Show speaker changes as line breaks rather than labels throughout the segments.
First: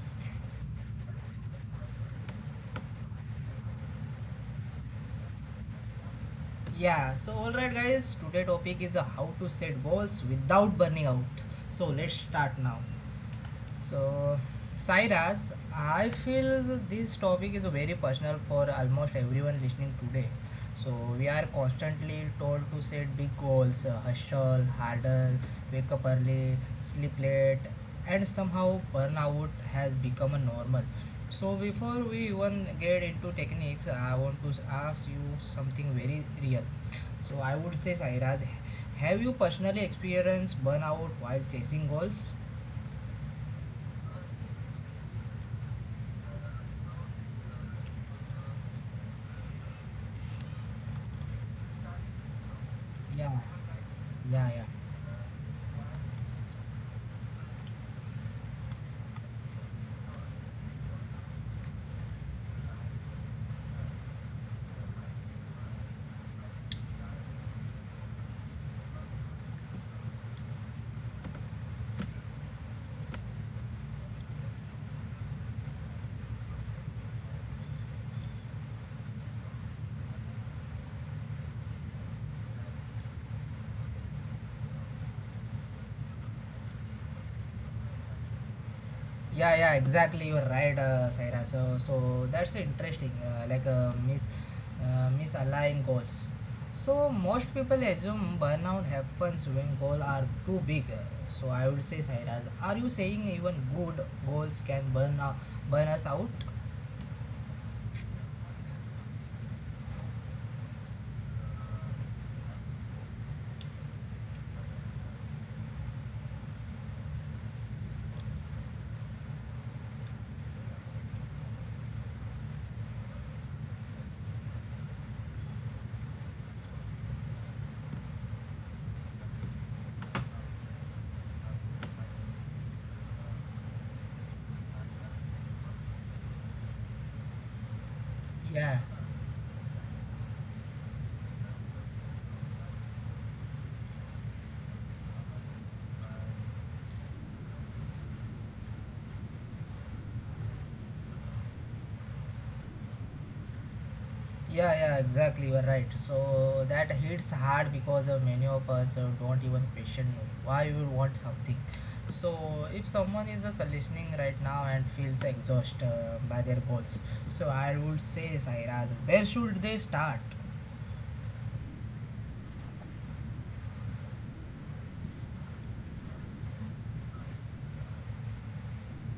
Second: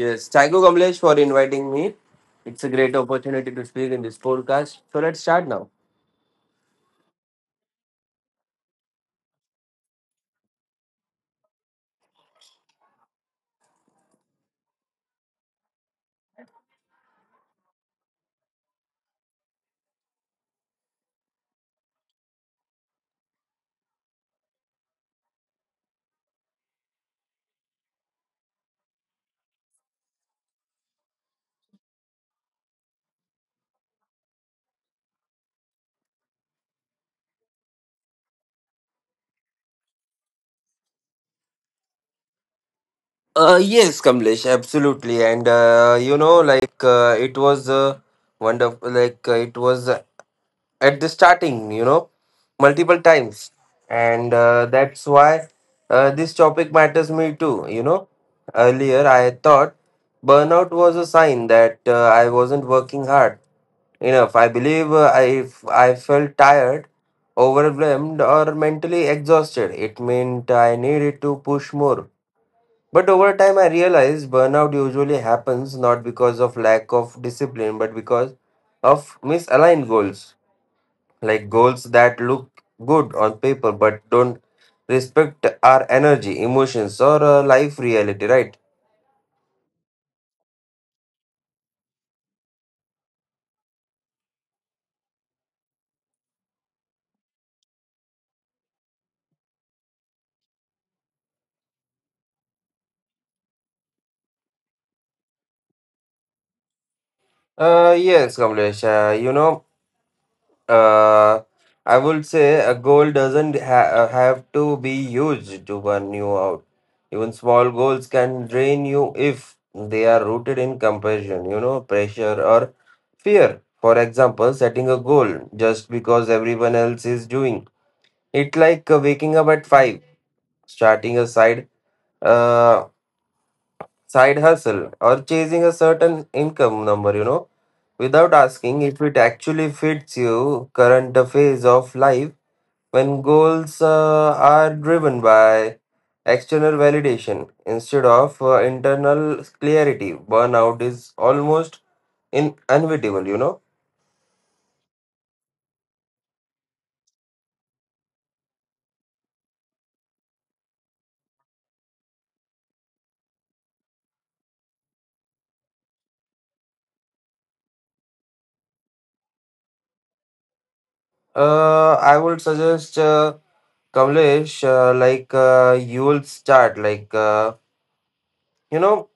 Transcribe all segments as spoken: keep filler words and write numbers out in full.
Yes, thank you, Kamlesh, for inviting me. It's a great opportunity to speak in this podcast. So let's start now.
Yeah, so alright guys, today topic is uh, how to set goals without burning out. So let's start now. So, Sairaz, I feel this topic is very personal for almost everyone listening today. So, we are constantly told to set big goals, uh, hustle harder, wake up early, sleep late, and somehow burnout has become a normal. So, before we even get into techniques, I want to ask you something very real. So, I would say, Sairaz, have you personally experienced burnout while chasing goals?
Uh, yes, Kamlesh, absolutely. And uh, you know, like uh, It was uh, wonderful. Like uh, it was uh, at the starting, you know, multiple
Yeah.
times, and
Yeah,
uh,
yeah,
that's why uh, this topic matters me too. You know, earlier I thought burnout was a sign that uh, I wasn't working hard enough. I believe uh, I if I felt tired, overwhelmed, or mentally exhausted, it meant I needed to push more. But over time, I realized burnout usually happens not because of lack of discipline, but because of misaligned goals, like goals that look good on paper but don't respect our energy, emotions, or uh, life reality. Right?
yeah, yeah. Exactly, you're right, uh, Saira. So, so that's interesting. Uh, like uh, miss, uh, misalign goals. So most people assume burnout happens when goals are too big. So I would say, Saira, are you saying even good goals can burn out, burn us out?
Uh, yes, Kamlesh. Uh, you know. Uh, I would say a goal doesn't ha- uh, have to be huge to burn you out. Even small goals can drain you if they are rooted in compassion, you know, pressure or fear. For example, setting a goal just because everyone else is doing it, like uh, waking up at five, starting a side uh, side hustle, or chasing a certain income number, you know, without
Yeah.
asking if it actually fits you current phase of life when goals uh, are driven by external validation instead of uh, internal clarity. Burnout is almost in inevitable, you know.
Yeah, yeah, exactly. You're right. So that hits hard because uh, many of us uh, don't even question why we want something. So if someone is just listening right now and feels exhausted uh, by their goals, so I would say, Sairaz, where should they start?
Uh, i would suggest, uh, kamlesh uh, like uh, you will start like uh, you know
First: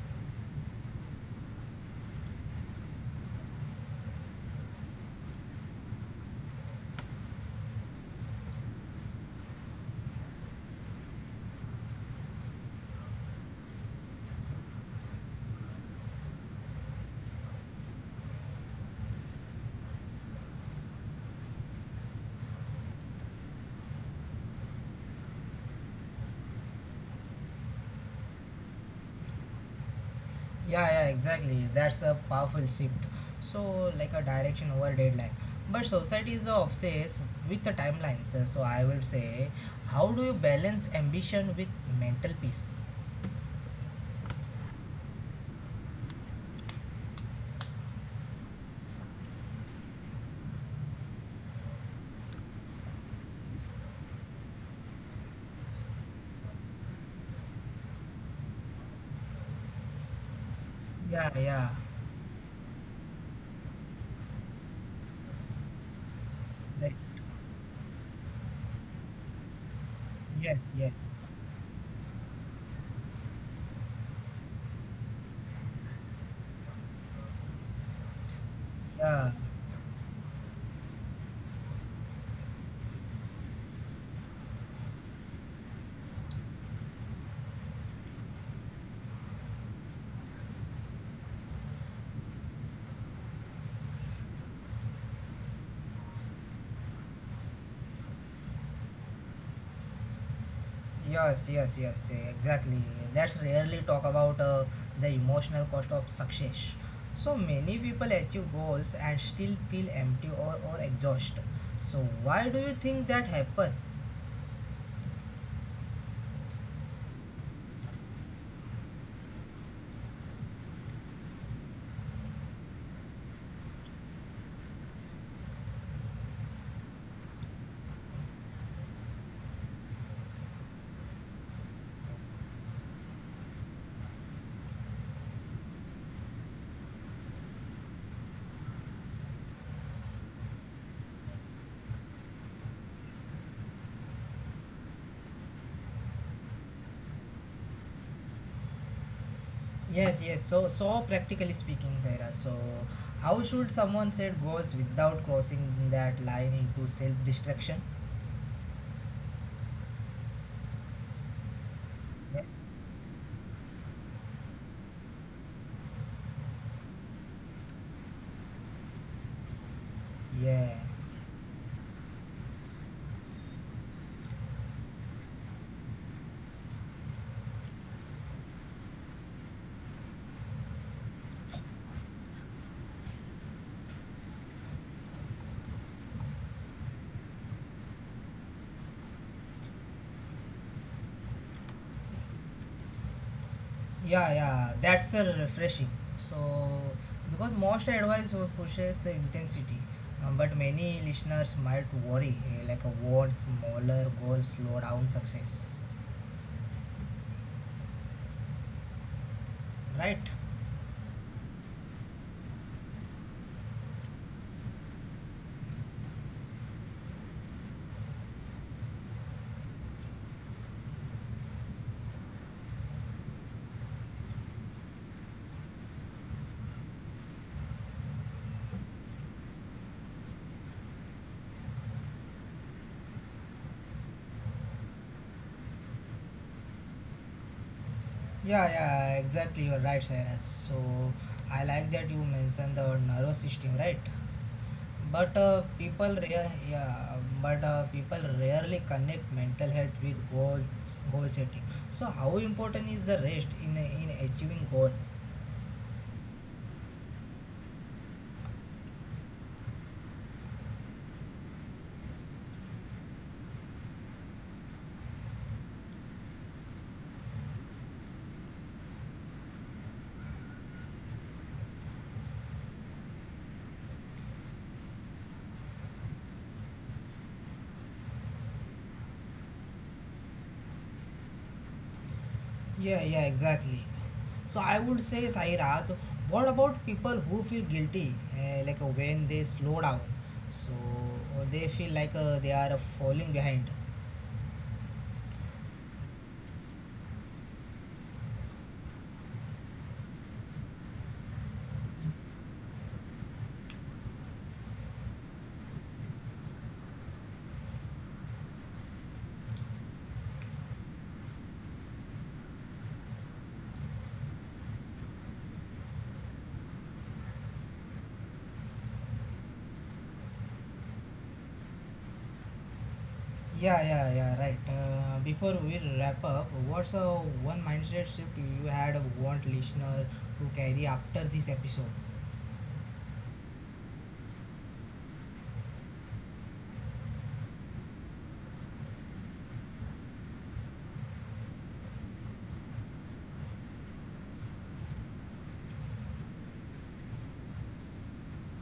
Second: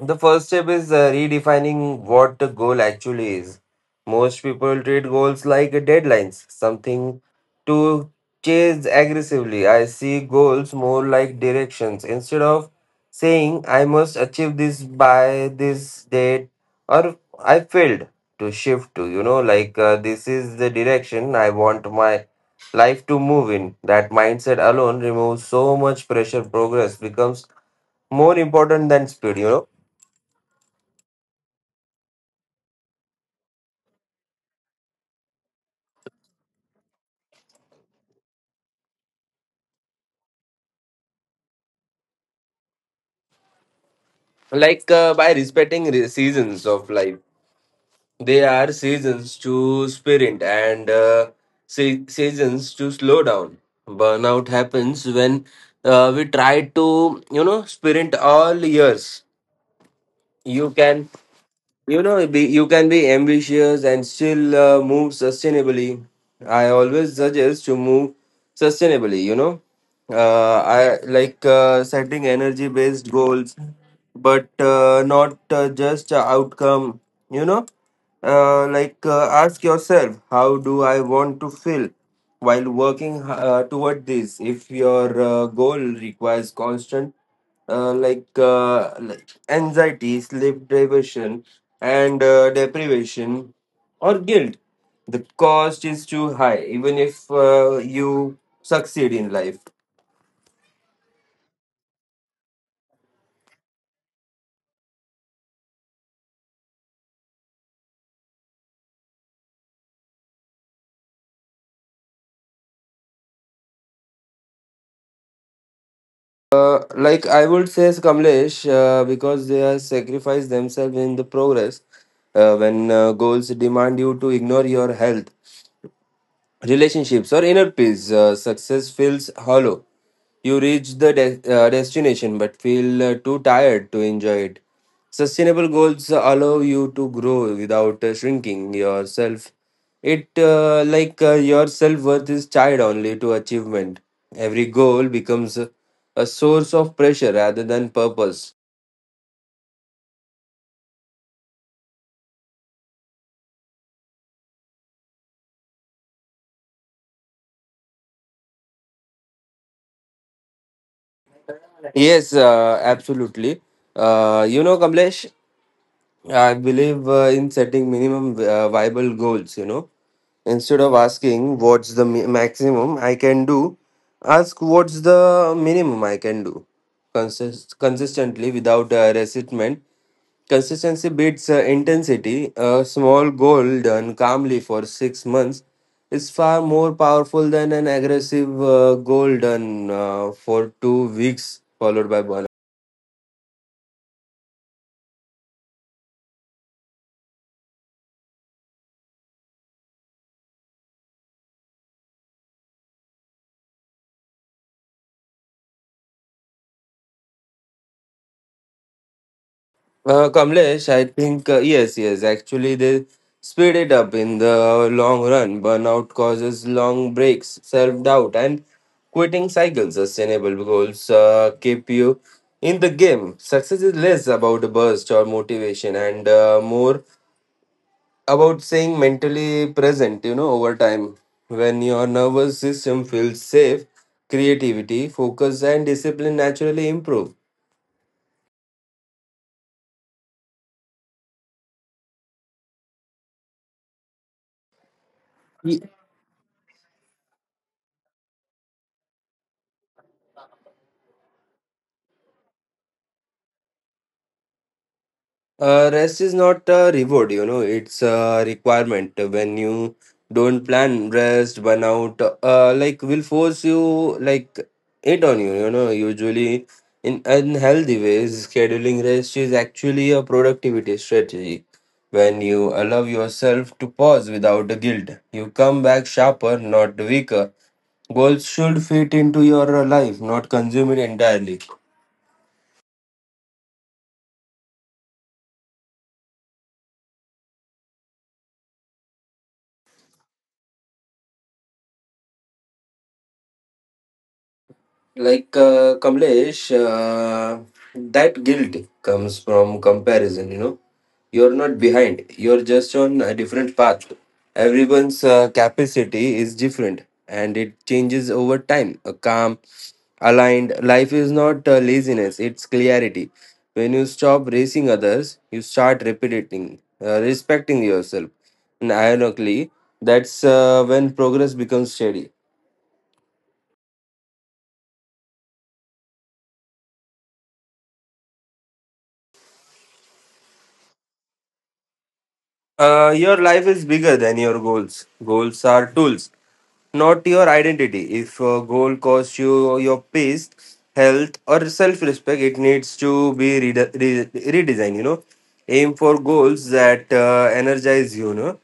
The first step is uh, redefining what the goal actually is. Most people treat goals like uh, deadlines, something to chase aggressively. I see goals more like directions. Instead of saying, "I must achieve this by this date," or "I failed," to shift to, you know, like uh, this is the direction I want my life to move in. That mindset alone removes so much pressure. Progress becomes more important than speed, you know.
Yeah, yeah, exactly. That's a powerful shift. So like a direction over deadline. But society is obsessed with the timelines. Uh, So I will say, how do you balance ambition with mental peace?
Like uh, by respecting re- seasons of life. They are seasons to sprint and uh, se- seasons to slow down. Burnout happens when uh, we try to, you know, sprint all years. You can,
Yeah, yeah.
you know, be, you can be ambitious and still uh, move sustainably. I
Like,
always suggest to move sustainably, you know.
yes,
Uh,
yes.
I like uh, setting energy based goals, but uh, not uh, just a outcome, you know. Uh, like uh,
Yeah,
ask yourself, how do I want to feel while working uh, toward this? If your uh, goal requires constant uh, like, uh, like anxiety, sleep deprivation, and uh, deprivation or guilt, the cost is too high, even if uh, you succeed in life.
yes, yes, yes, exactly. That's rarely talk about uh, the emotional cost of success. So many people achieve goals and still feel empty or, or exhausted. So why do you think that happen?
Uh, like I would say, Kamlesh, uh, because they have sacrificed themselves in the progress. Uh, when uh, goals demand you to ignore your health, relationships, or inner peace, uh, success feels hollow. You reach the de- uh, destination but feel uh, too tired to enjoy it. Sustainable goals allow you to grow without uh, shrinking yourself. It uh, like uh, Your self worth is tied only to achievement. Every goal becomes a a source of pressure rather than purpose.
Yes, yes. So, so practically speaking, Sarah. So, how should someone set goals without crossing that line into self-destruction?
Yes,
Yeah.
uh, absolutely. Uh, you know, Kamlesh, I believe uh, in setting minimum uh, viable goals. You know,
Yeah.
instead of asking what's the mi- maximum I can do, ask what's the minimum I can do Consist- consistently without uh, resentment. Consistency beats uh, intensity. A small goal done calmly for six months is far more powerful than an aggressive uh, goal done uh, for two weeks followed by burnout.
Yeah, yeah, that's uh, refreshing. So, because most advice will pushes uh, intensity, uh, but many listeners might worry, uh, like a want smaller goals slow down success, right?
Uh, Kamlesh, I think uh, yes, yes, actually, they speed it up in the long run. Burnout causes long breaks, self doubt, and quitting cycles. Sustainable goals uh, keep you in the game. Success is less about a burst or motivation and uh, more about staying mentally present. You know, over time, when your nervous system feels safe, creativity, focus, and discipline naturally improve.
Yeah, yeah, exactly. You're right, Cyrus. So, I like that you mentioned the nervous system, right? But uh, people, rea- yeah, but uh, people rarely connect mental health with goals, goal setting. So, how important is the rest in in achieving goal?
Uh, rest is not a reward, you know, it's a requirement. When you don't plan rest, burnout, uh, like will force you, like it on you, you know, usually in unhealthy ways. Scheduling rest is actually a productivity strategy. When you allow yourself to pause without the guilt, you come back sharper, not weaker. Goals should fit into your life, not consume it entirely.
Yeah, yeah, exactly. So I would say, Sairaj, what about people who feel guilty, uh, like uh, when they slow down? So uh, they feel like uh, they are uh, falling behind.
Like uh, Kamlesh, uh, that guilt comes from comparison, you know. You're not behind, you're just on a different path. Everyone's uh, capacity is different and it changes over time. A calm, aligned life is not uh, laziness, it's clarity. When you stop racing others, you start repeating, uh, respecting yourself. And ironically, that's uh, when progress becomes steady.
Yeah, yeah, yeah, right. Uh, before we wrap up, what's uh, one mindset shift you had want listener to carry after this episode?
Uh, your life is bigger than your goals. Goals are tools, not your identity. If a goal costs you your peace, health, or self respect, it needs to be rede- re- redesigned. You know, aim for goals that uh, energize you, no,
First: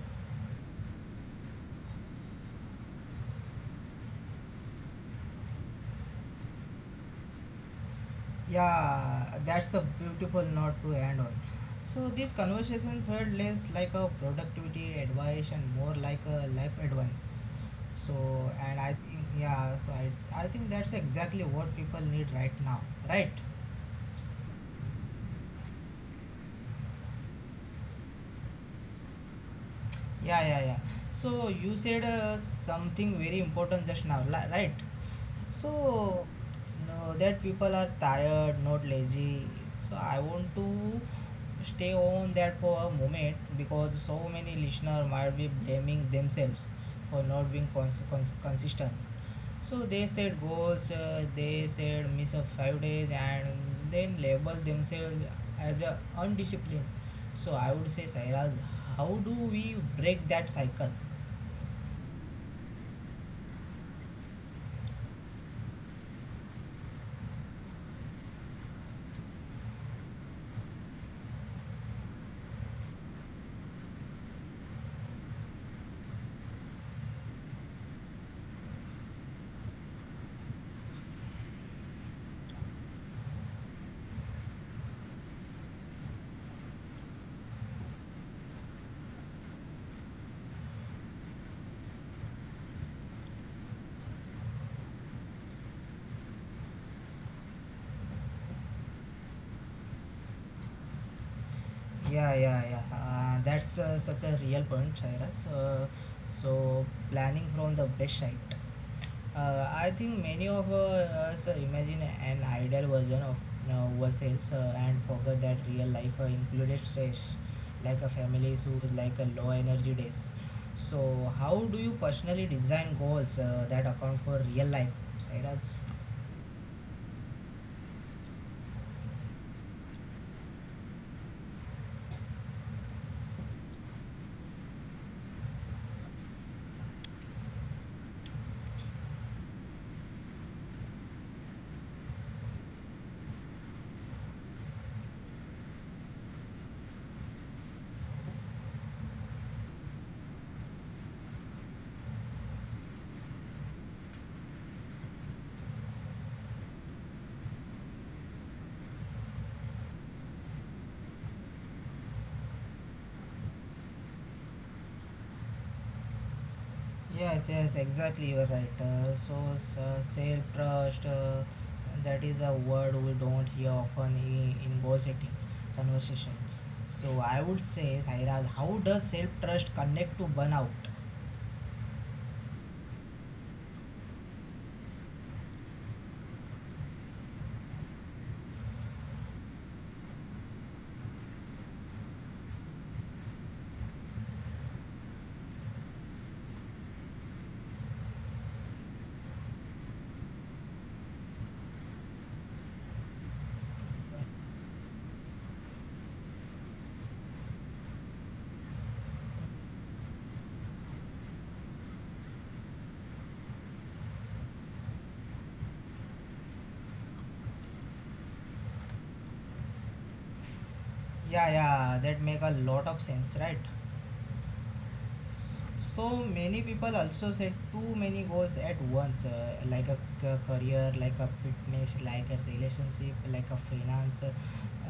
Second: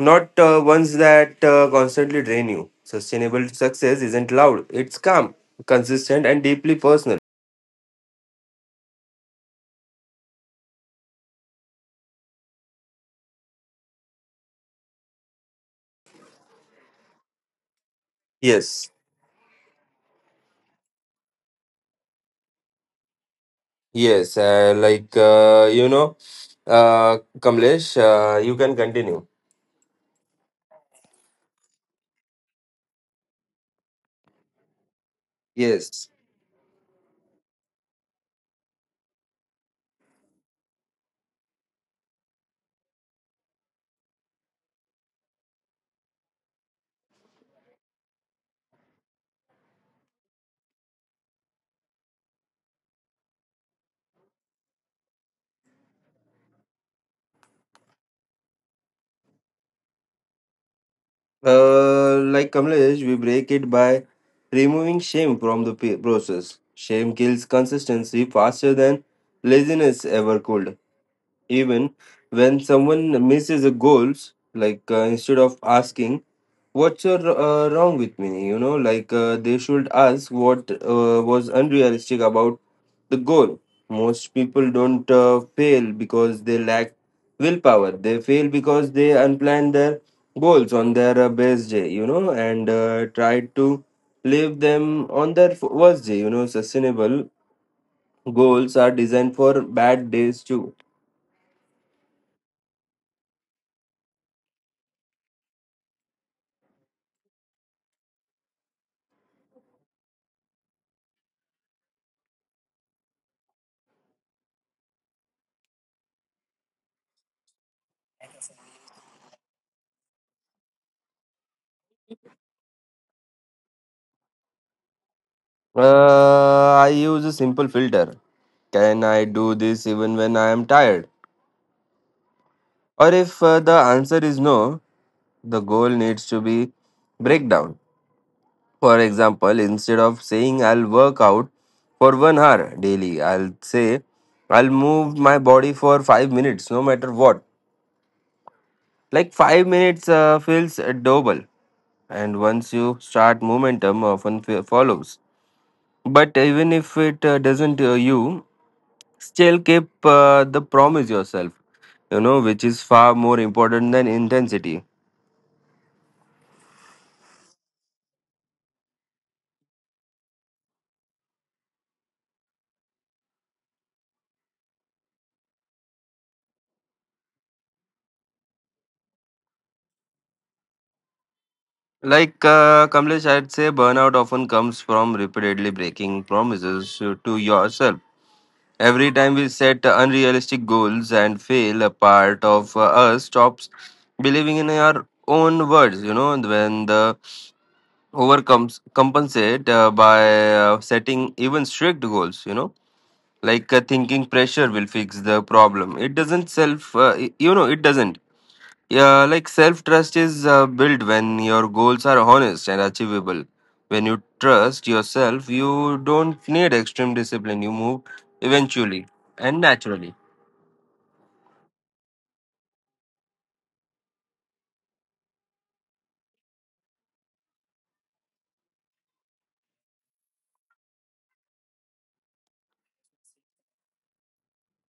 not uh, ones that uh, constantly drain you. Sustainable success isn't loud, it's calm, consistent, and deeply personal.
Yeah, that's a beautiful note to end on. So this conversation felt less like a productivity advice and more like a life advice. So and
Yes,
I think, yeah, so I I think that's exactly what people need right now, right?
yes, uh, like uh, you know, uh, Kamlesh, uh, you can continue.
Yeah, yeah, yeah. So you said uh, something very important just now, li- right?
Yes.
So, no, that people are tired, not lazy. So I want to stay on that for a moment because so many listener might be blaming themselves for not being cons- cons- consistent. So they said goals, uh, they said miss a five days, and then label themselves as a undisciplined. So I would say, Sairaj, how do we break that cycle?
Uh, like Kamlesh, we break it by removing shame from the p- process. Shame kills consistency faster than laziness ever could. Even when someone misses a goals, like uh, instead of asking, "what's uh, uh, wrong with me," you know, like uh, they should ask what uh, was unrealistic about the goal. Most people don't uh, fail because they lack willpower. They fail because they unplan their goals on their uh, best day, you know, and uh, try to leave them on their f- worst day, you know. Sustainable goals are designed for bad days too.
Yeah, yeah, yeah. Uh, that's uh, such a real point, Cyrus. Uh, so, Planning from the best site. Uh, I think many of uh, us uh, imagine an ideal version of uh, ourselves uh, and forget that real life uh, included stress, like a family issues, like a low energy days. So, how do you personally design goals uh, that account for real life, Cyrus?
Uh, i use a simple filter: can I do this even when I am tired? Or if uh, the answer is no, the goal needs to be breakdown. For example, instead of saying I'll work out for one hour daily, I'll say I'll move my body for five minutes, no matter what. Like five minutes uh, feels uh, doable, and once you start, momentum often f- follows. But even if it uh, doesn't, uh, you still keep uh, the promise yourself, you know, which is far more important than intensity.
Yes, yes, exactly. You are right. Uh, so, uh, self trust uh, that is a word we don't hear often in, in goal-setting conversation. So, I would say, Sairaj, how does self trust connect to burnout?
Like uh, Kamlesh, I'd say burnout often comes from repeatedly breaking promises to yourself. Every time we set unrealistic goals and fail, a part of uh, us stops believing in our own words. You know, and when the overcomes compensate uh, by uh, setting even strict goals. You know, like uh, thinking pressure will fix the problem. It doesn't self. Uh, y- you know, it doesn't. Yeah, like self trust is uh, built when your goals are honest and achievable. When you trust yourself, you don't need extreme discipline. You move eventually and naturally.
Yeah, yeah, that make a lot of sense, right? So many people also set too many goals at once, uh, like a c- career, like a fitness, like a relationship, like a finance, uh,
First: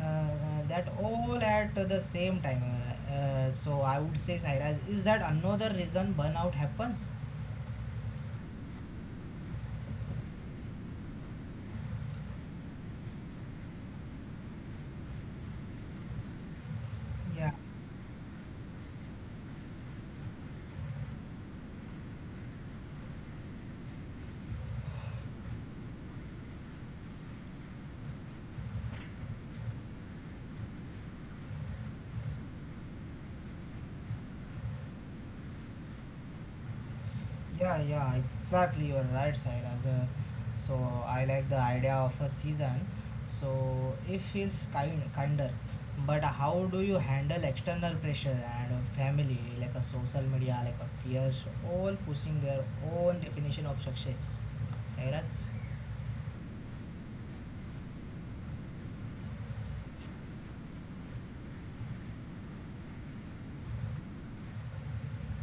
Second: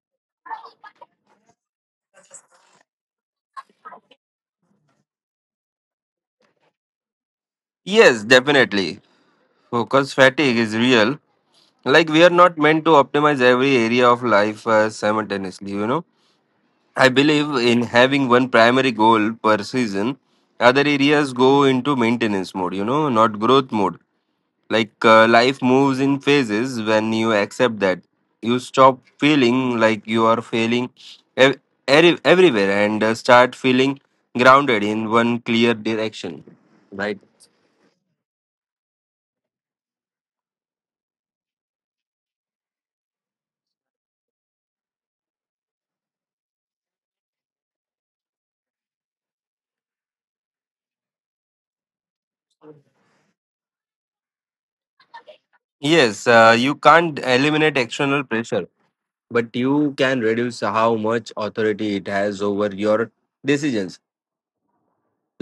uh, that all at the same time. Uh, uh, so I would say, Sairaj, is that another reason burnout happens?
Yes, definitely. Focus fatigue is real. Like, we are not meant to optimize every area of life uh, simultaneously, you know. I believe in having one primary goal per season, other areas go into maintenance mode, you know, not growth mode. Like uh, life moves in phases. When you accept that, you stop feeling like you are failing ev- eri- everywhere and uh, start feeling grounded in one clear direction, right?
Yeah, yeah, exactly. You're right, Sairaj. Uh, so I like the idea of a season. So it feels kind kinder. But how do you handle external pressure and a family, like a social media, like a peers, all pushing their own definition of success? Sairaj?
Yes, uh, you can't eliminate external pressure, but you can reduce how much authority it has over your decisions.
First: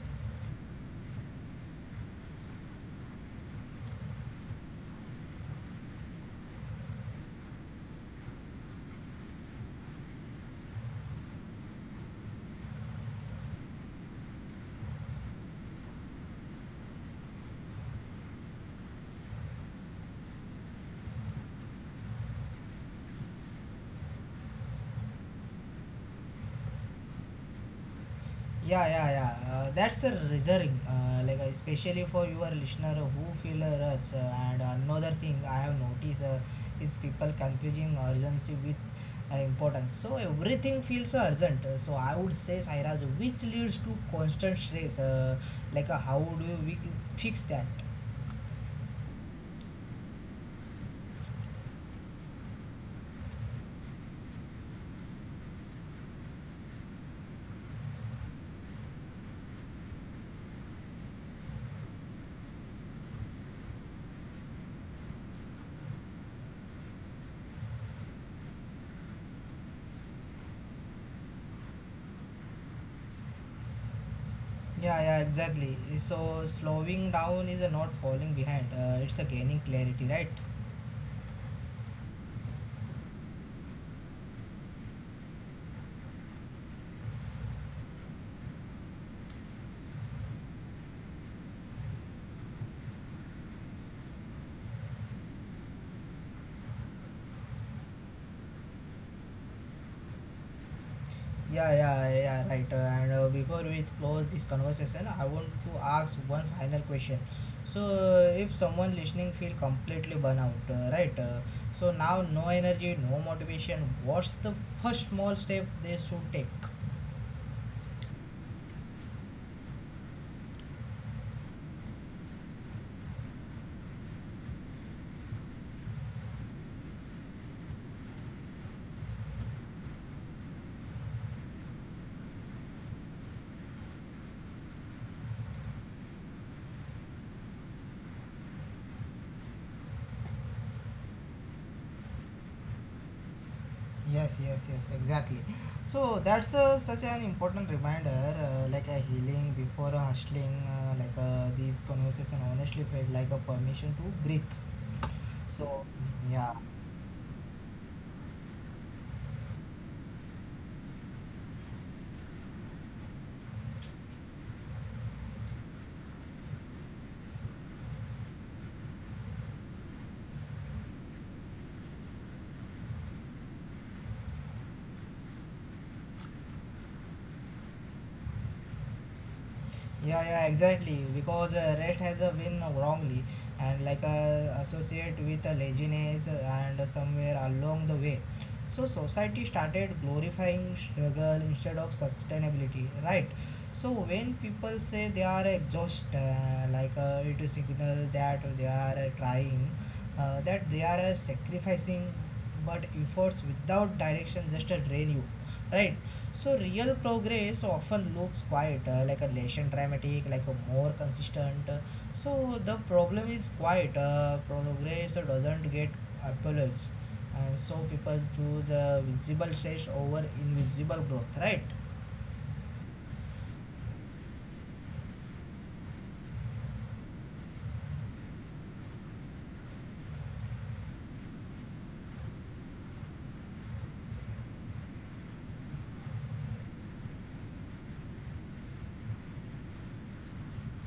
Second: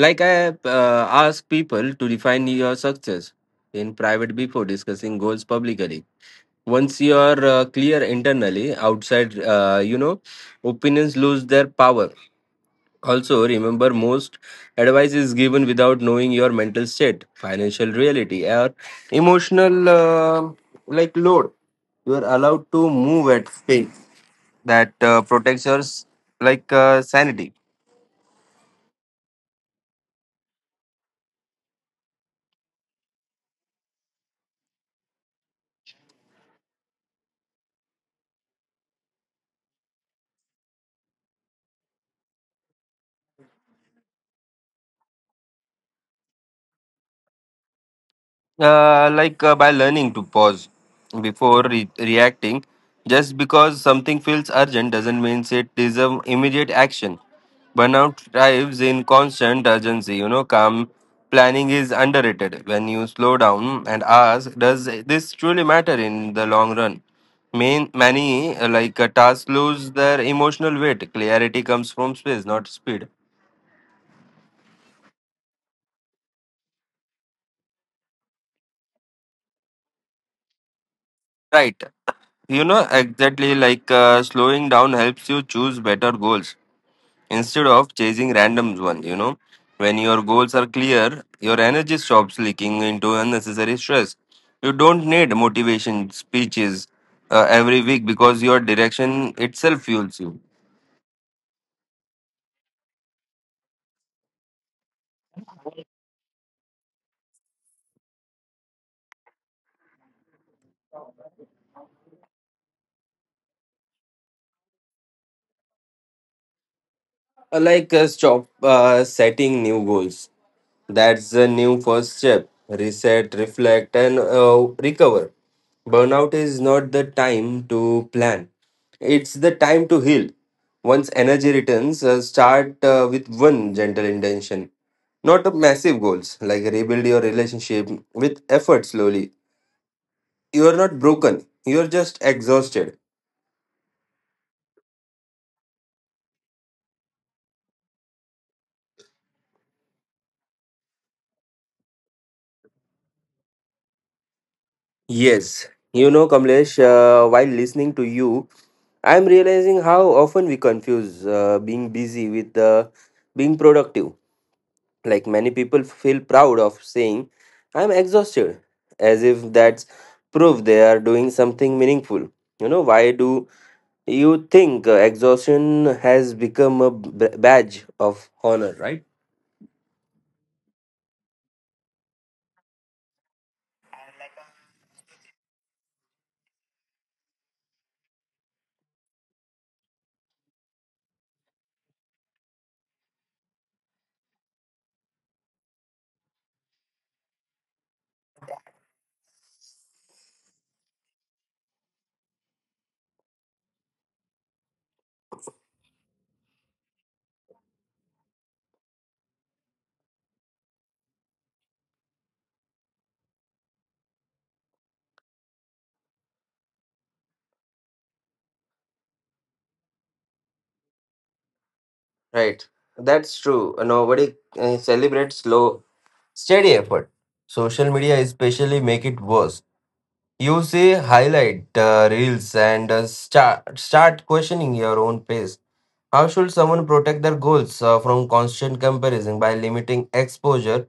Like i uh, ask people to define your success in private before discussing goals publicly. Once you are uh, clear internally, outside, uh, you know, opinions lose their power. Also, remember most advice is given without knowing your mental state, financial reality, or emotional uh, like load. You are allowed to move at pace that uh, protects your s- like uh, sanity.
Yeah, yeah, yeah. Uh, that's the reserving, uh, like uh, especially for your listener who feel a rush. Uh, and another thing I have noticed uh, is people confusing urgency with uh, importance. So everything feels urgent. Uh, So I would say, Sairaj, which leads to constant stress. Uh, like uh, how do we fix that?
Uh, like uh, by learning to pause before re- reacting. Just because something feels urgent doesn't mean it deserves immediate action. Burnout thrives in constant urgency. You know, calm planning is underrated. When you slow down and ask, does this truly matter in the long run? Main, many uh, like uh, tasks lose their emotional weight. Clarity comes from space, not speed.
Yeah, yeah, exactly. So slowing down is uh, not falling behind. Uh, it's a gaining clarity, right?
Right. You know, exactly, like uh, slowing down helps you choose better goals instead of chasing random one, you know. When your goals are clear, your energy stops leaking into unnecessary stress. You don't need motivation speeches uh, every week because your direction itself fuels you.
Yeah, yeah, yeah, right. Uh, and uh, Before we close this conversation, I want to ask one final question. So, uh, if someone listening feel completely burnout, uh, right? Uh, so now no energy, no motivation. What's the first small step they should take?
Uh, Like uh, stop uh, setting new goals. That's the new first step. Reset, reflect, and uh, recover. Burnout is not the time to plan, it's the time to heal. Once energy returns, uh, start uh, with one gentle intention, not a massive goals. Like rebuild your relationship with effort slowly. You are not broken, you are just exhausted.
Yes, yes, yes, exactly. So that's uh, such an important reminder, uh, like a healing before a hustling. Uh, like uh, this conversation honestly felt like a permission to breathe.
Yes,
So,
you know,
yeah.
Kamlesh, uh, while listening to you, I'm realizing how often we confuse uh, being busy with uh, being productive. Like many people feel proud of saying, "I'm exhausted," as if that's proof they are doing something meaningful. You know, why do you think uh, exhaustion has become a b- badge of honor, right?
Yeah, yeah, exactly. Because uh, rest has a win wrongly and like uh, associate with uh, laziness uh, and uh, somewhere along the way. So society started glorifying struggle instead of sustainability, right? So when people say they are exhausted, uh, like uh, it is signal that they are uh, trying, uh, that they are uh, sacrificing, but efforts without direction just uh, drain you, right? So real progress often looks quite uh, like a less dramatic, like a more consistent. So the problem is quite uh, progress doesn't get acknowledged, and so people choose uh, visible stress over invisible growth, right?
Right, that's true. Nobody uh, celebrates slow steady effort. Social media especially make it worse. You see highlight uh, reels and uh, start start questioning your own pace. How should someone protect their goals uh, from constant comparison by limiting exposure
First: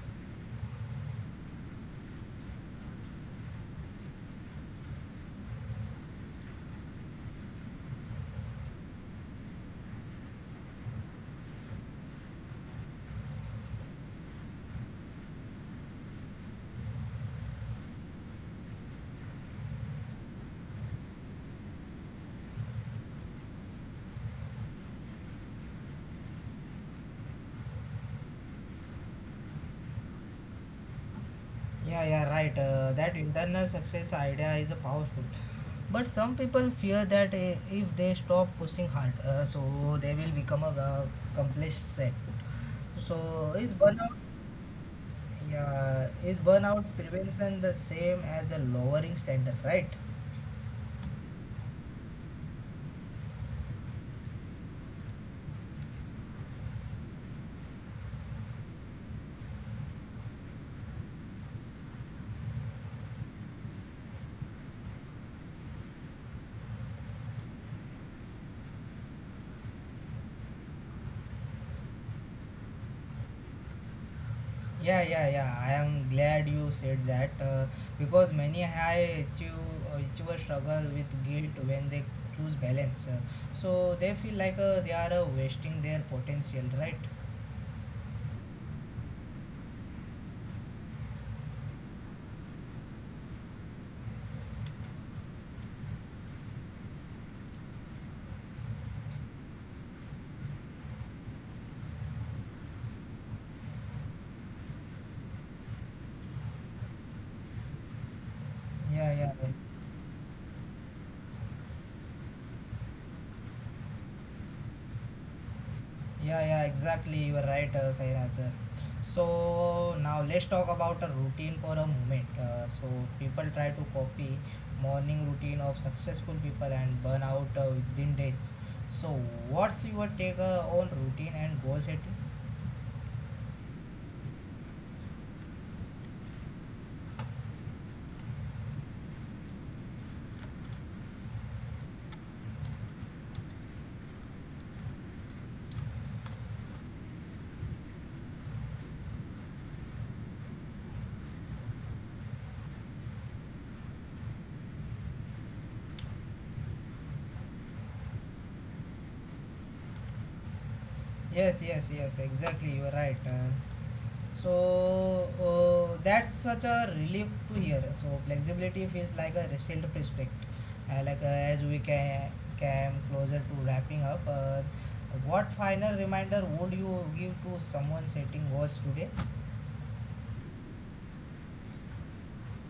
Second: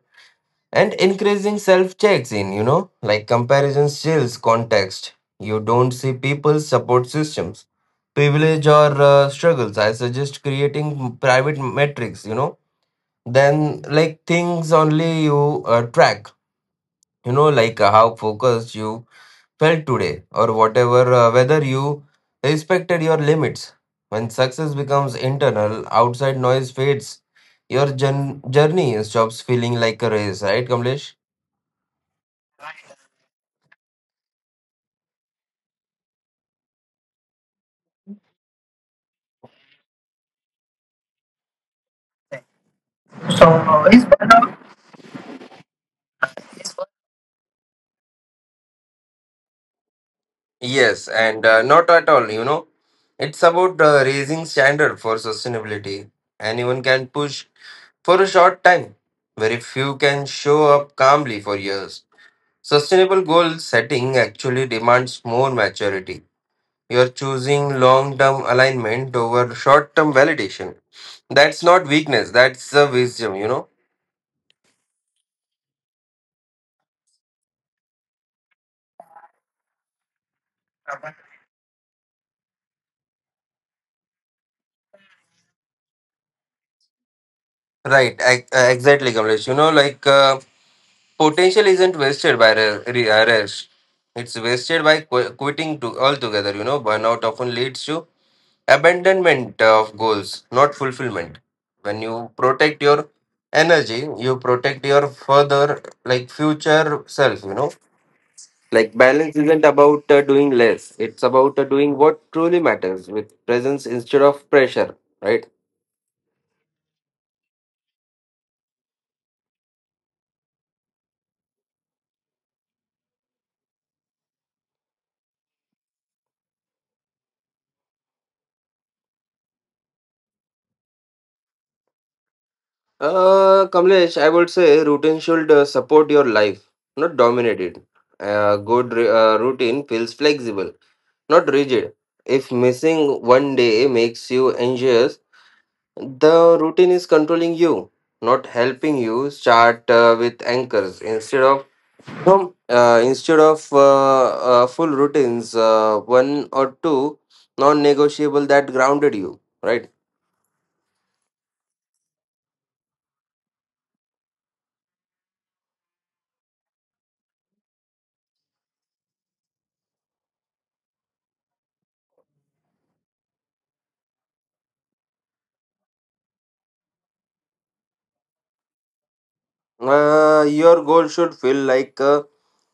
and increasing self checks in, you know, like comparison steals context. You don't see people's support systems, privilege or uh, struggles. I suggest creating private metrics, you know, then like things only you uh, track, you know, like uh, how focused you felt today, or whatever uh, whether you respected your limits. When success becomes internal, outside noise fades, your jour- journey stops feeling like a race, right, Kamlesh?
Yeah, yeah, right. Uh, that internal success idea is a powerful. But some people fear that uh, if they stop pushing hard, uh, so they will become a uh, complacent. So is burnout Yeah, is burnout prevention the same as a lowering standard, right?
Yes and uh, not at all, you know, it's about uh, raising standard for sustainability. Anyone can push for a short time, very few can show up calmly for years. Sustainable goal setting actually demands more maturity. You're choosing long term alignment over short term validation. That's not weakness, that's uh, wisdom, you know?
Yeah, yeah, yeah. I am glad you said that uh, because many high achiev- achievers struggle with guilt when they choose balance. Uh, so they feel like uh, they are uh, wasting their potential, right?
Right, ex- uh, exactly, Kamlesh. You know, like uh, potential isn't wasted by re- re- uh, rest, it's wasted by qu- quitting to- altogether, you know? Burnout often leads to abandonment of goals, not fulfillment. When you protect your energy, you protect your further, like future self, you know? Like
Yeah, yeah.
balance isn't about uh, doing less. It's about uh, doing what truly matters with presence instead of pressure, right?
Yeah, yeah, exactly. You are right, uh, Sairaj. So now let's talk about a routine for a moment. Uh, so people try to copy morning routine of successful people and burn out uh, within days. So what's your take uh, on routine and goal setting?
Uh, Kamlesh, I would say routine should uh, support your life, not dominate it. A good ru- uh, routine feels flexible, not rigid. If missing one day makes you anxious, the routine is controlling you, not helping you. Start uh, with anchors instead of. So, uh, instead of uh, uh, full routines, uh, one or two non negotiable that grounded you, right?
Yes, yes, yes, exactly. You are right. Uh, So uh, that's such a relief to hear. So flexibility feels like a self-respect. Uh, like uh, as we ca- came closer to wrapping up, uh, what final reminder would you give to someone setting goals today?
Uh, your goal should feel like a,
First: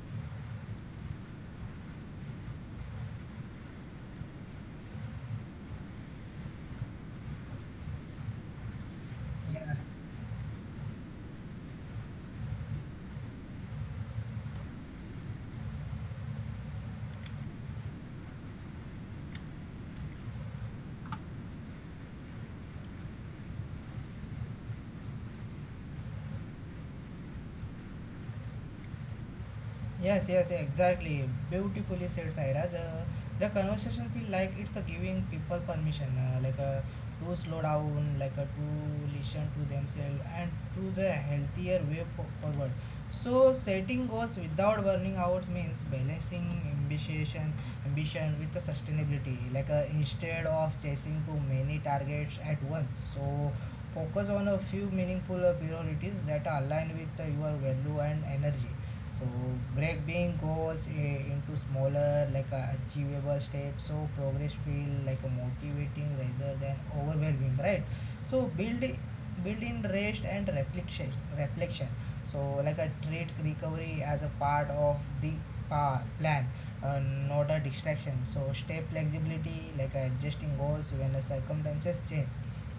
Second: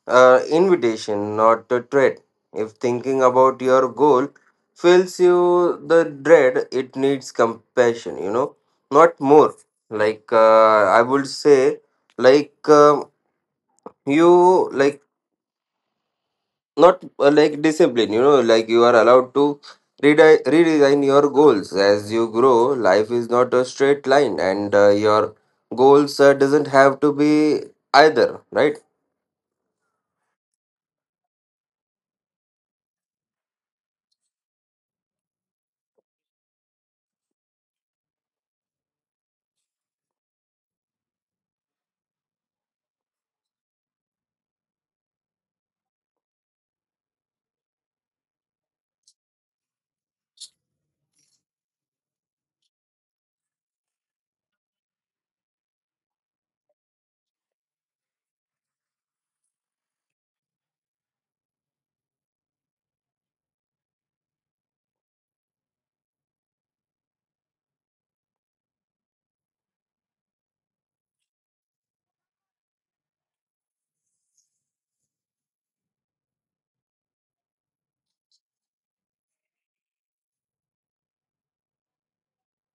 uh, invitation, not a threat. If thinking about your goal fills you the dread, it needs compassion, you know, not more. Like, uh, I would say, like, uh, you, like, not uh, like discipline, you know, like you are allowed to redi- redesign your goals as you grow. Life is not a straight line, and uh, your goals uh, doesn't have to be either, right?
Yes, yes, exactly. Beautifully said, Sairaj. Uh, the conversation feel like it's a giving people permission, uh, like uh, to slow down, like uh, to listen to themselves, and choose a healthier way fo- forward. So, setting goals without burning out means balancing ambition, ambition with the sustainability. Like uh, instead of chasing too many targets at once, so focus on a few meaningful uh, priorities that align with uh, your value and energy, so breaking goals into smaller, like uh, achievable steps so progress feel like a motivating rather than overwhelming, right? So build build in rest and reflection reflection. So like a treat recovery as a part of the pa- plan, uh, not a distraction. So stay flexibility like adjusting goals when the circumstances change,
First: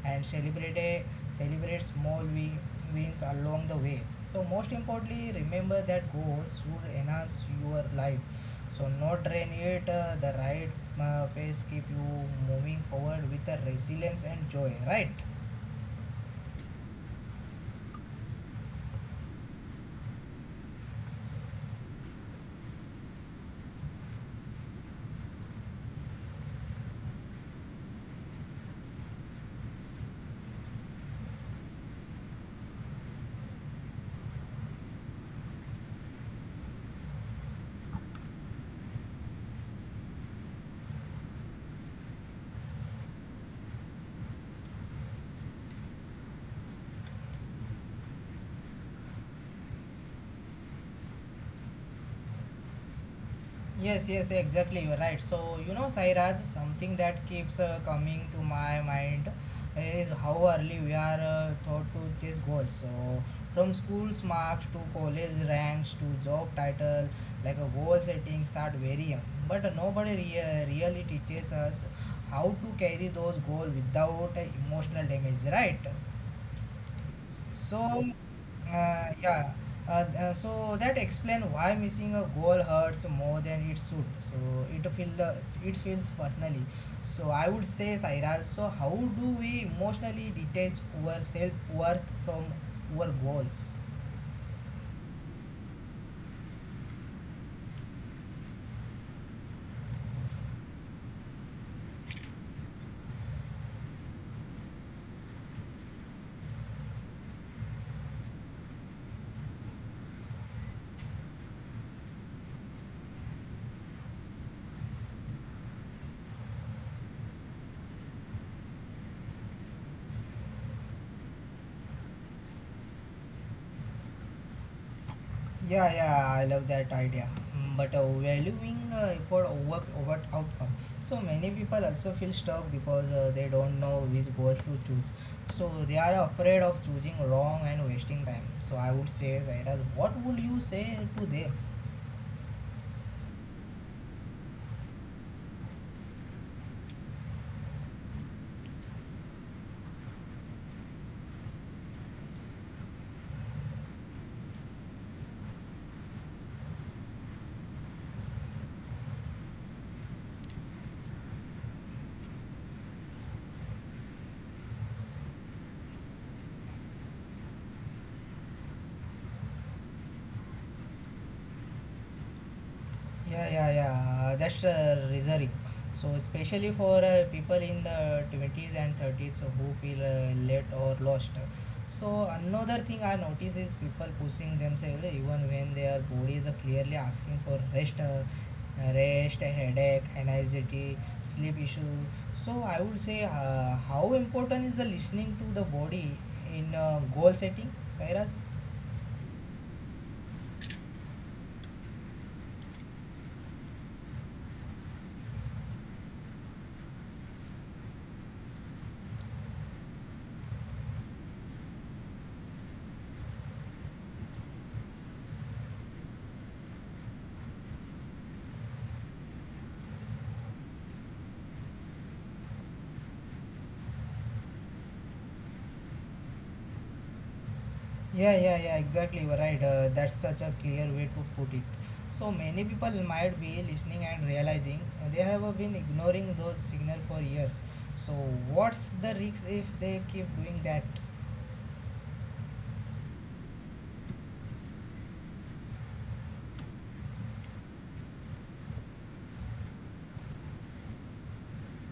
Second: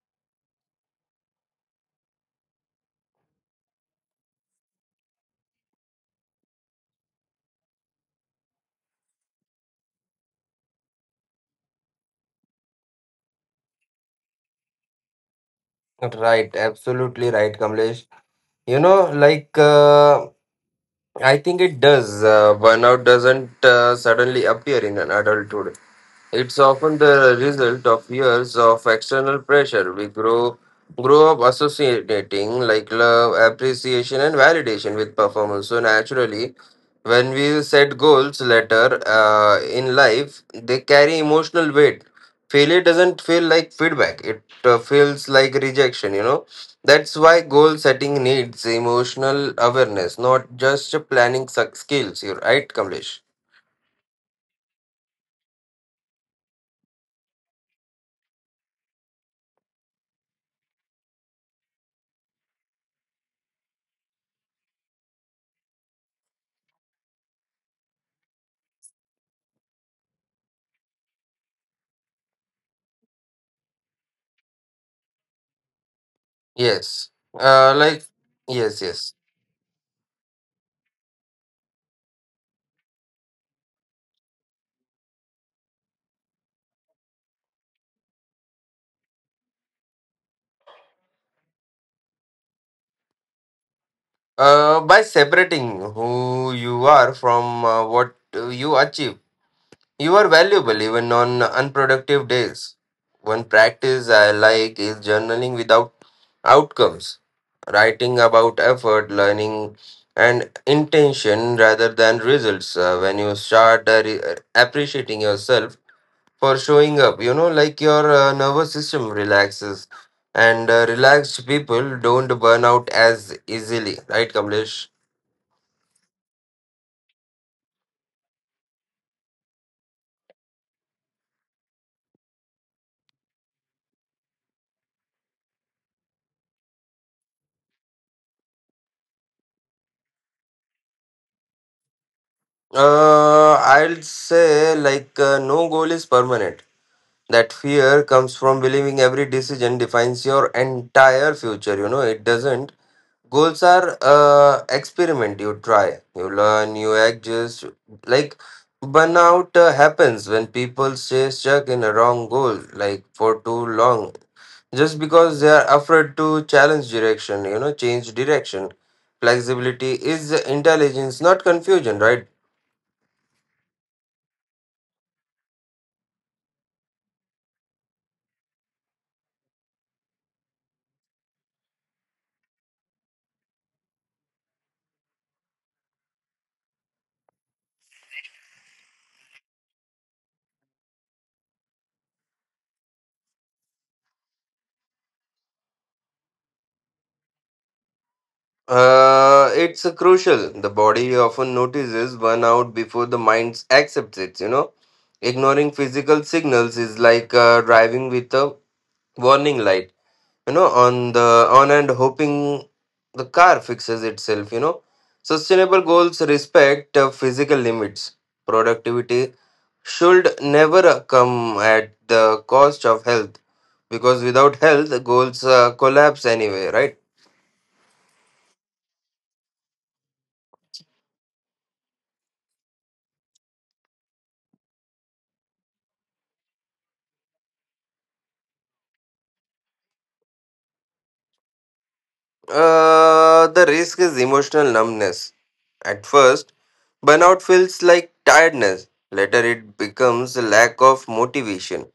and celebrate celebrate small win, wins along the way. So most importantly, remember that goals should enhance your life. So not drain it. Uh, the right uh, pace keep you moving forward with the resilience and joy. Right.
Right, absolutely right, Kamlesh. You know, like uh, I think it does uh, burnout doesn't uh, suddenly appear in an adulthood. It's often the result of years of external pressure. We grow grow up associating like love, appreciation, and validation with performance. So naturally, when we set goals later uh, in life, they carry emotional weight. Failure doesn't feel like feedback; it uh, feels like rejection. You know, that's why goal setting needs emotional awareness, not just planning suc- skills. You're right, Kamlesh.
Yes, yes, exactly. You're right. So, you know, Sairaj, something that keeps uh, coming to my mind is how early we are uh, taught to chase goals. So, from school's marks to college ranks to job title, like a goal setting start very young. But nobody rea- really teaches us how to carry those goals without uh, emotional damage, right?
Yes. Uh,
So,
like yes,
uh,
yes.
yeah, uh, uh, so that explain why missing a goal hurts more than it should. So it feel uh, it feels personally. So I would say, Saira. So how do we emotionally detach ourself worth from our goals?
Uh, by separating who you are from uh, what uh, you achieve, you are valuable even on unproductive days. One practice I like is journaling without outcomes, writing about effort, learning, and intention rather than results. Uh, when you start uh, re- uh, appreciating yourself for showing up, you know, like your uh, nervous system relaxes, and uh, relaxed people don't burn out as easily, right, Kamlesh?
Yeah, yeah, I love that idea. Mm, But uh, valuing uh, effort over, over outcome. So many people also feel stuck because uh, they don't know which goals to choose. So they are afraid of choosing wrong and wasting time. So I would say, Zairaj, what would you say to them?
Uh, I'll say like uh, no goal is permanent. That fear comes from believing every decision defines your entire future. You know, it doesn't. Goals are uh, experiment. You try, you learn, you adjust. Like burnout uh, happens when people stay stuck in a wrong goal like for too long, just because they are afraid to challenge direction. You know, change direction. Flexibility is intelligence, not confusion, right?
Yeah, yeah, yeah. That's uh, reserving. So especially for uh, people in the twenties and thirties who feel uh, late or lost. So another thing I notice is people pushing themselves eh, even when their body is clearly asking for rest, uh, rest, headache, anxiety, sleep issue. So I would say uh, how important is the listening to the body in uh, goal setting, Sairaj?
Uh, it's uh, crucial. The body often notices burnout before the mind accepts it, you know. Ignoring physical signals is like uh, driving with a warning light, you know, on the on, and hoping the car fixes itself, you know. Sustainable goals respect uh, physical limits. Productivity should never uh, come at the cost of health, because without health, goals uh, collapse anyway, right?
Yeah, yeah, yeah, exactly. You're right. Uh, that's such a clear way to put it. So many people might be listening and realizing they have uh, been ignoring those signals for years. So what's the risk if they keep doing that?
Uh, the risk is emotional numbness. At first, burnout feels like tiredness. Later, it becomes a lack of motivation,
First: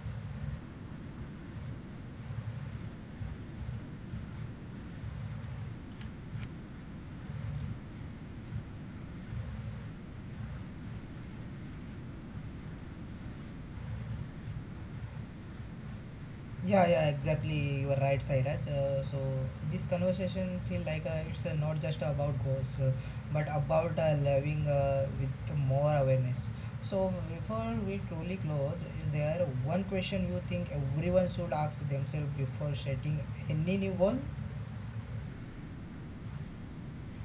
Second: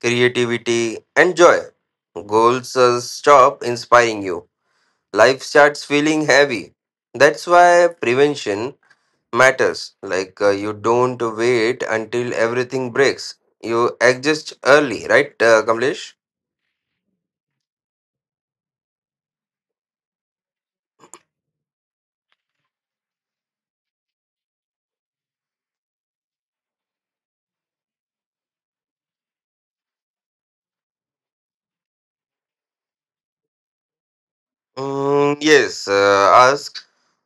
creativity, and joy. Goals uh, stop inspiring you. Life starts feeling heavy. That's why prevention matters. Like, uh, you don't wait until everything breaks, you adjust early, right, uh, Kamlesh?
Yeah, yeah, exactly. You are right, Sairaj. Uh, so this conversation feel like uh, it's uh, not just about goals, uh, but about uh, living uh, with more awareness. So before we truly close, is there one question you think everyone should ask themselves before setting any new goal?
Mm, yes, uh, ask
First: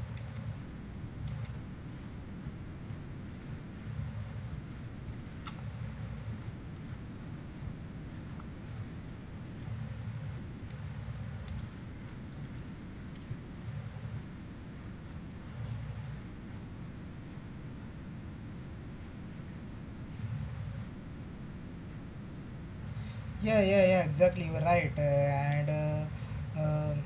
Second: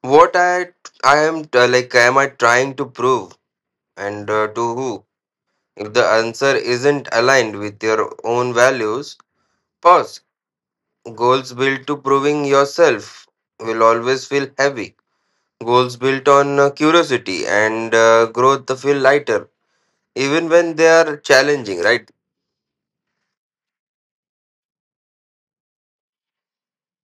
what I I am uh, like am I trying to prove and uh, to who? If the answer isn't aligned with your own values, pause. Goals built to proving yourself will always feel heavy. Goals built on uh, curiosity and uh, growth feel lighter, even when they are challenging, right?
Yeah, yeah, yeah, exactly. You're right. Uh, and uh, um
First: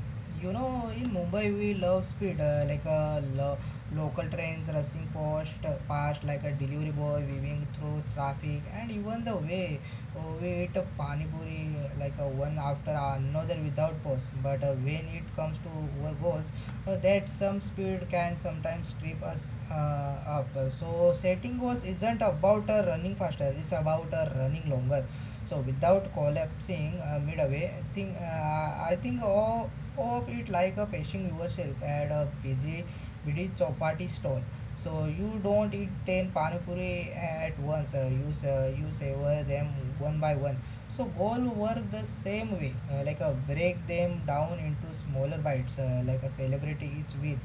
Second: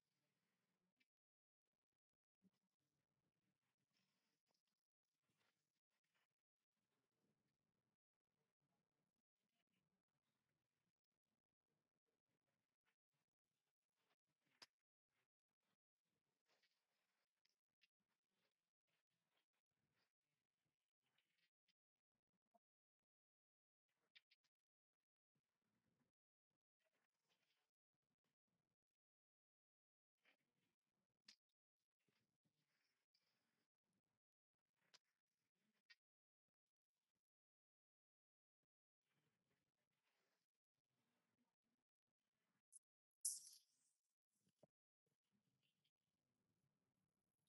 You know, in Mumbai, we love speed, uh, like uh, lo- local trains rushing past, uh, past like a delivery boy weaving through traffic, and even the way uh, we eat a pani puri uh, like uh, one after another without pause. But uh, when it comes to our goals, uh, that some speed can sometimes trip us uh, up. So setting goals isn't about uh, running faster; it's about uh, running longer so without collapsing uh, midway, I think uh, I think of, of it like a pacing yourself at a busy busy chapati stall. So you don't eat ten pani puri at once. Uh, you sa- you savor them one by one. So goal work the same way, uh, like a break them down into smaller bites, uh, like a celebrity each with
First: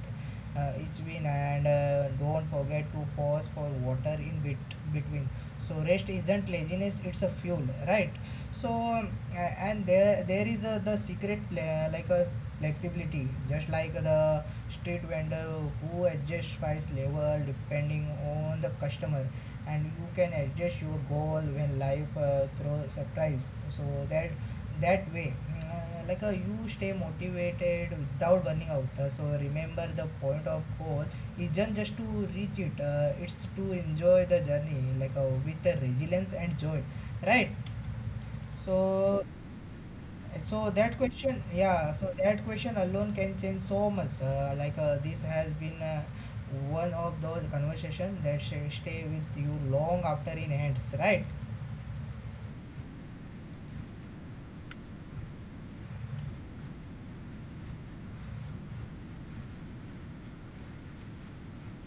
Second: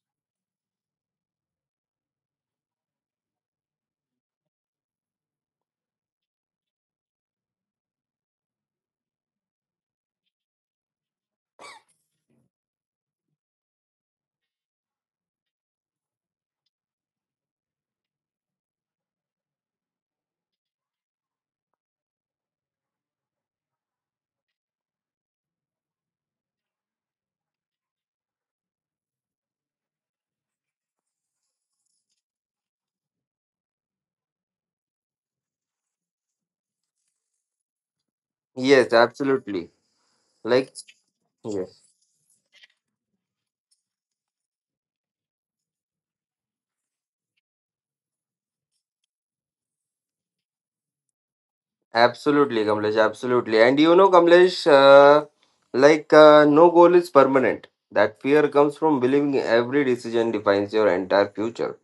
uh, each win, and uh, don't forget to pause for water in bit between, so rest isn't laziness, it's a fuel, right? So um, a- and there there is a, the secret pla- like a flexibility, just like the street vendor who adjusts price level depending on the customer, and you can adjust your goal when life uh, throw surprise, so that that way uh, like uh, you stay motivated without burning out. Uh, so remember the point of growth, it's not just to reach it, uh, it's to enjoy the journey like uh, with the resilience and joy, right?
Yes,
So,
absolutely.
so
Like,
that question,
yeah.
yeah, so that question alone can change so much. Uh, like uh, this has been uh, one of those conversations that sh- stay with you long after it ends, right?
Absolutely, Kamlesh. Absolutely. And you know, Kamlesh, uh, like uh, no goal is permanent. That fear comes from believing every decision defines your entire future.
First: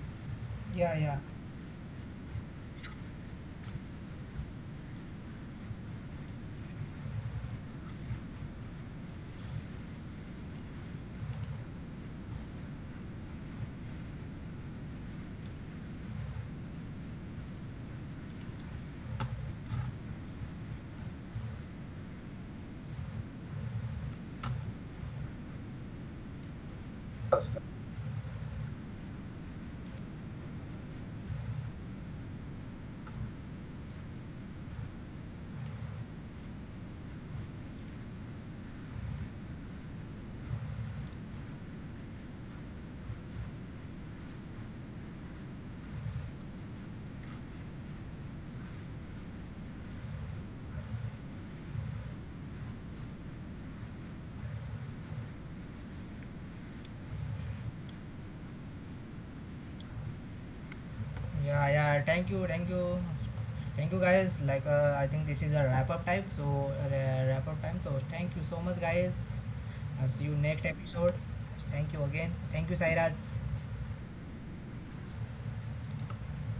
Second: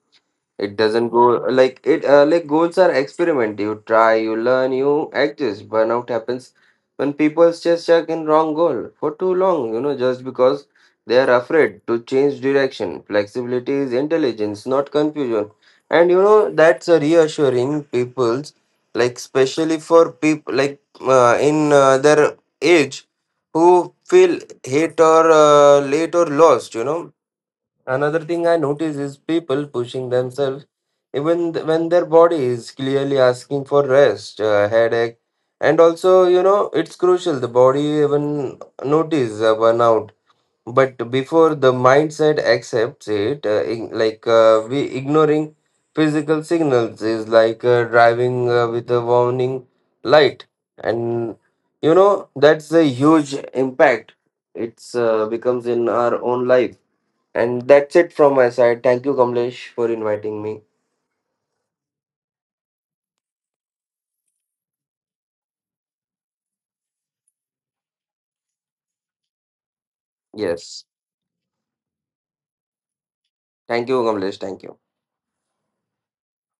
It
Yeah,
doesn't
yeah.
go like it. Uh, like goals are experiment. You try, you learn, you adjust. Burnout happens when people just stuck in wrong goal for too long. You know, just because they are afraid to change direction. Flexibility is intelligence, not confusion. And you know that's a reassuring people's, like especially for people like uh, in uh, their age, who feel hate or uh, late or lost. You know, another thing I notice is people pushing themselves even th- when their body is clearly asking for rest, uh, headache, and also, you know, it's crucial the body even notice uh, burnout. But before the mindset accepts it, uh, ig- like uh, we ignoring physical signals is like uh, driving uh, with a warning light, and you know that's a huge impact. It's uh, becomes in our own life. And that's it from my side. Thank you, Kamlesh, for inviting me.
Yeah, yeah. Thank you, thank you, thank you, guys. Like, uh, I think this is a wrap up time. So, uh, wrap up time. So, thank you so much, guys. I'll see you next
Yes.
episode. Thank you again. Thank you, Sairaj.
Thank you, Kamlesh. Thank you.